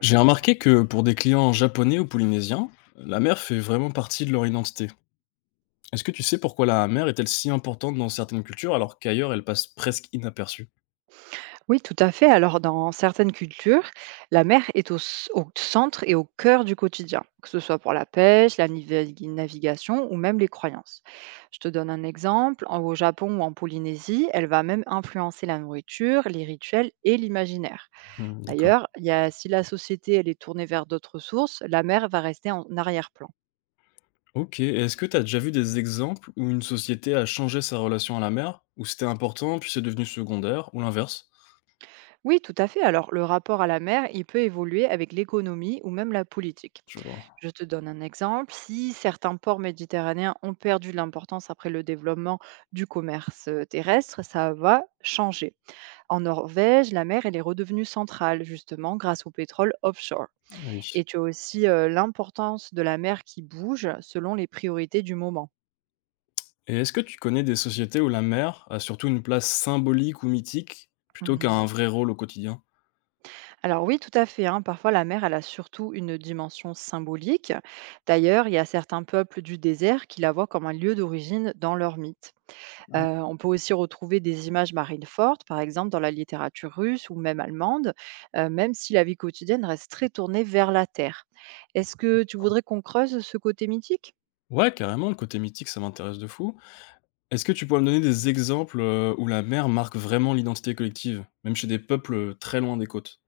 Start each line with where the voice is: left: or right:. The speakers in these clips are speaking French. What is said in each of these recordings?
left: J'ai remarqué que pour des clients japonais ou polynésiens, la mer fait vraiment partie de leur identité. Est-ce que tu sais pourquoi la mer est-elle si importante dans certaines cultures alors qu'ailleurs elle passe presque inaperçue?
right: Oui, tout à fait. Alors, dans certaines cultures, la mer est au centre et au cœur du quotidien, que ce soit pour la pêche, la navigation ou même les croyances. Je te donne un exemple. Au Japon ou en Polynésie, elle va même influencer la nourriture, les rituels et l'imaginaire.
left: D'accord.
right: D'ailleurs, si la société elle est tournée vers d'autres sources, la mer va rester en arrière-plan.
left: Ok, et est-ce que tu as déjà vu des exemples où une société a changé sa relation à la mer, où c'était important puis c'est devenu secondaire, ou l'inverse?
right: Oui, tout à fait. Alors, le rapport à la mer, il peut évoluer avec l'économie ou même la politique.
left: Je vois,
right: Je te donne un exemple. Si certains ports méditerranéens ont perdu de l'importance après le développement du commerce terrestre, ça va changer. En Norvège, la mer, elle est redevenue centrale, justement, grâce au pétrole offshore.
left: oui.
right: Et tu as aussi l'importance de la mer qui bouge selon les priorités du moment.
left: Et est-ce que tu connais des sociétés où la mer a surtout une place symbolique ou mythique plutôt
right: Mhm.
left: qu'un vrai rôle au quotidien?
right: Alors oui, tout à fait. Hein, Parfois, la mer, elle a surtout une dimension symbolique. D'ailleurs, il y a certains peuples du désert qui la voient comme un lieu d'origine dans leur mythe.
left: Ah oui.
right: On peut aussi retrouver des images marines fortes, par exemple dans la littérature russe ou même allemande, même si la vie quotidienne reste très tournée vers la terre. Est-ce que tu voudrais qu'on creuse ce côté mythique?
left: Ouais, carrément, le côté mythique, ça m'intéresse de fou. Est-ce que tu pourrais me donner des exemples, où la mer marque vraiment l'identité collective? Même chez des peuples, très loin des côtes.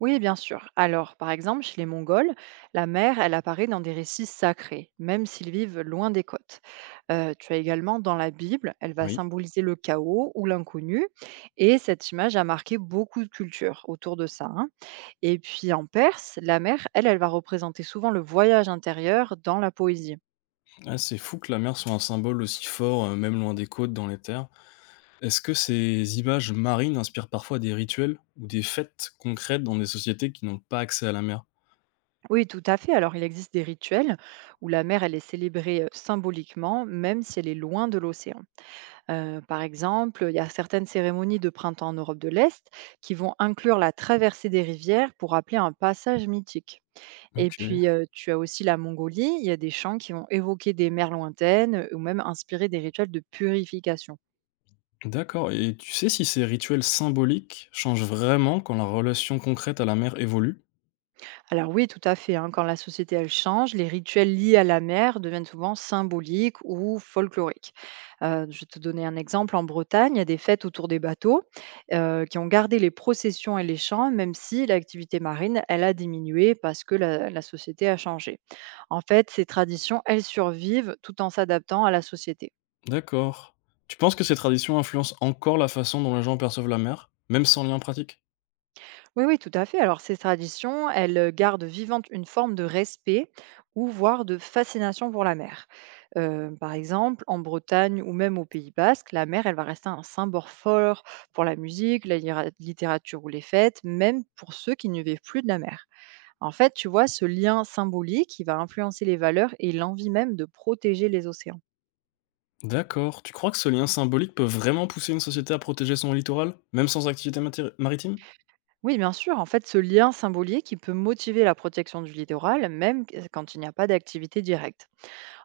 right: Oui, bien sûr. Alors, par exemple, chez les Mongols, la mer, elle apparaît dans des récits sacrés, même s'ils vivent loin des côtes. Tu as également dans la Bible, elle va
left: Oui.
right: symboliser le chaos ou l'inconnu et cette image a marqué beaucoup de cultures autour de ça, hein. Et puis en perse, la mer, elle va représenter souvent le voyage intérieur dans la poésie.
left: Ah, c'est fou que la mer soit un symbole aussi fort, même loin des côtes, dans les terres. Est-ce que ces images marines inspirent parfois des rituels ou des fêtes concrètes dans des sociétés qui n'ont pas accès à la mer?
right: Oui, tout à fait. Alors il existe des rituels où la mer, elle est célébrée symboliquement, même si elle est loin de l'océan. Par exemple, il y a certaines cérémonies de printemps en Europe de l'Est qui vont inclure la traversée des rivières pour rappeler un passage mythique. Et
left: OK,
right: puis, tu as aussi la Mongolie, il y a des chants qui vont évoquer des mers lointaines ou même inspirer des rituels de purification.
left: d'accord, et tu sais si ces rituels symboliques changent vraiment quand la relation concrète à la mer évolue?
right: Alors oui, tout à fait. Hein, Quand la société elle change, les rituels liés à la mer deviennent souvent symboliques ou folkloriques. Je vais te donner un exemple. En Bretagne, il y a des fêtes autour des bateaux qui ont gardé les processions et les chants, même si l'activité marine elle a diminué parce que la société a changé. En fait, ces traditions elles survivent tout en s'adaptant à la société.
left: D'accord. Tu penses que ces traditions influencent encore la façon dont les gens perçoivent la mer, même sans lien pratique?
right: Oui, oui, tout à fait. Alors, ces traditions, elles gardent vivante une forme de respect ou voire de fascination pour la mer. Par exemple, en Bretagne ou même au Pays Basque, la mer, elle va rester un symbole fort pour la musique, la littérature ou les fêtes, même pour ceux qui ne vivent plus de la mer. En fait, tu vois, ce lien symbolique, il va influencer les valeurs et l'envie même de protéger les océans.
left: D'accord. Tu crois que ce lien symbolique peut vraiment pousser une société à protéger son littoral, même sans activité matéri- maritime?
right: Oui, bien sûr, en fait, ce lien symbolique, il peut motiver la protection du littoral, même quand il n'y a pas d'activité directe.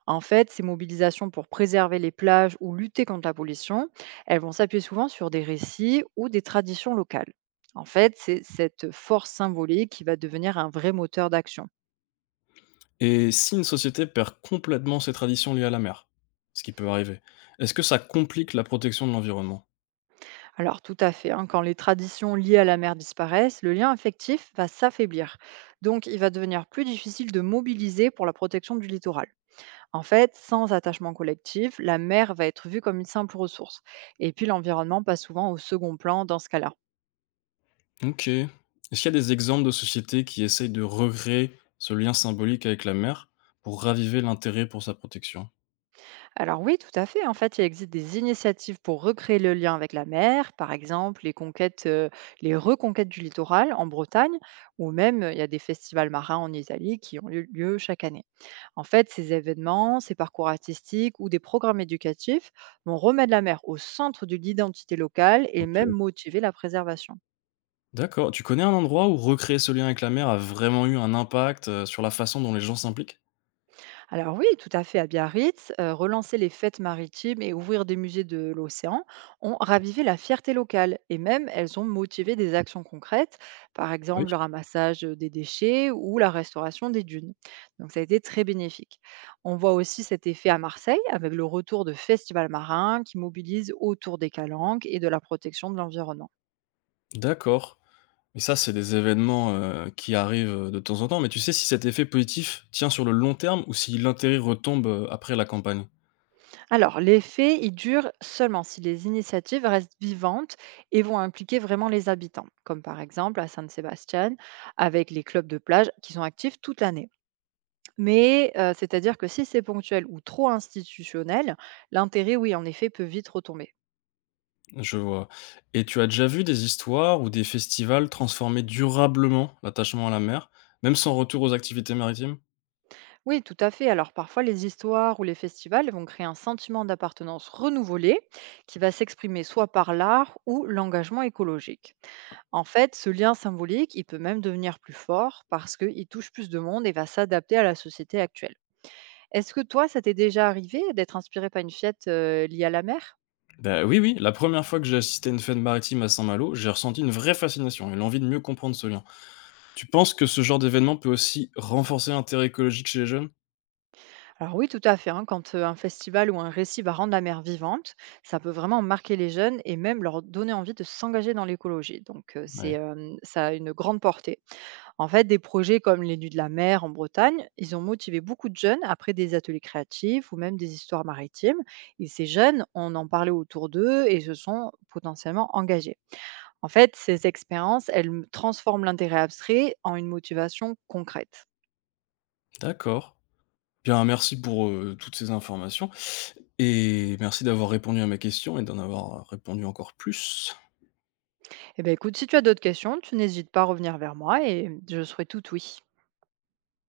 right: En fait, ces mobilisations pour préserver les plages ou lutter contre la pollution, elles vont s'appuyer souvent sur des récits ou des traditions locales. En fait, c'est cette force symbolique qui va devenir un vrai moteur d'action.
left: Et si une société perd complètement ses traditions liées à la mer, ce qui peut arriver, est-ce que ça complique la protection de l'environnement?
right: Alors tout à fait, hein, quand les traditions liées à la mer disparaissent, le lien affectif va s'affaiblir. Donc il va devenir plus difficile de mobiliser pour la protection du littoral. En fait, sans attachement collectif, la mer va être vue comme une simple ressource. Et puis l'environnement passe souvent au second plan dans ce cas-là.
left: Ok. Est-ce qu'il y a des exemples de sociétés qui essayent de recréer ce lien symbolique avec la mer pour raviver l'intérêt pour sa protection?
right: Alors oui, tout à fait. En fait, il existe des initiatives pour recréer le lien avec la mer, par exemple les conquêtes, les reconquêtes du littoral en Bretagne, ou même il y a des festivals marins en Italie qui ont lieu chaque année. En fait, ces événements, ces parcours artistiques ou des programmes éducatifs vont remettre la mer au centre de l'identité locale et même
left: Ok.
right: motiver la préservation.
left: D'accord. Tu connais un endroit où recréer ce lien avec la mer a vraiment eu un impact sur la façon dont les gens s'impliquent?
right: Alors oui, tout à fait, à Biarritz, relancer les fêtes maritimes et ouvrir des musées de l'océan ont ravivé la fierté locale et même elles ont motivé des actions concrètes, par
left: Ah oui.
right: exemple le ramassage des déchets ou la restauration des dunes. Donc ça a été très bénéfique. On voit aussi cet effet à Marseille avec le retour de festivals marins qui mobilisent autour des calanques et de la protection de l'environnement.
left: D'accord. Et ça, c'est des événements, qui arrivent, de temps en temps, mais tu sais si cet effet positif tient sur le long terme ou si l'intérêt retombe, après la campagne?
right: Alors, l'effet, il dure seulement si les initiatives restent vivantes et vont impliquer vraiment les habitants, comme par exemple à San-Sébastien, avec les clubs de plage qui sont actifs toute l'année. Mais c'est-à-dire que si c'est ponctuel ou trop institutionnel, l'intérêt, oui, en effet, peut vite retomber.
left: Je vois. Et tu as déjà vu des histoires ou des festivals transformer durablement l'attachement à la mer, même sans retour aux activités maritimes?
right: Oui, tout à fait. Alors parfois, les histoires ou les festivals vont créer un sentiment d'appartenance renouvelé qui va s'exprimer soit par l'art ou l'engagement écologique. En fait, ce lien symbolique, il peut même devenir plus fort parce qu'il touche plus de monde et va s'adapter à la société actuelle. Est-ce que toi, ça t'est déjà arrivé d'être inspiré par une fête liée à la mer?
left: Bah, oui, oui, la première fois que j'ai assisté à une fête maritime à Saint-Malo, j'ai ressenti une vraie fascination et l'envie de mieux comprendre ce lien. Tu penses que ce genre d'événement peut aussi renforcer l'intérêt écologique chez les jeunes?
right: Alors oui, tout à fait. Hein, Quand un festival ou un récit va rendre la mer vivante, ça peut vraiment marquer les jeunes et même leur donner envie de s'engager dans l'écologie. Donc
left: Oui,
right: ça a une grande portée. En fait, des projets comme les Nuits de la mer en Bretagne, ils ont motivé beaucoup de jeunes après des ateliers créatifs ou même des histoires maritimes. Et ces jeunes, on en parlait autour d'eux et se sont potentiellement engagés. En fait, ces expériences, transforment l'intérêt abstrait en une motivation concrète.
left: d'accord. Bien, merci pour, toutes ces informations. Et merci d'avoir répondu à ma question et d'en avoir répondu encore plus.
right: Eh bien, écoute, si tu as d'autres questions, tu n'hésites pas à revenir vers moi et je serai tout oui.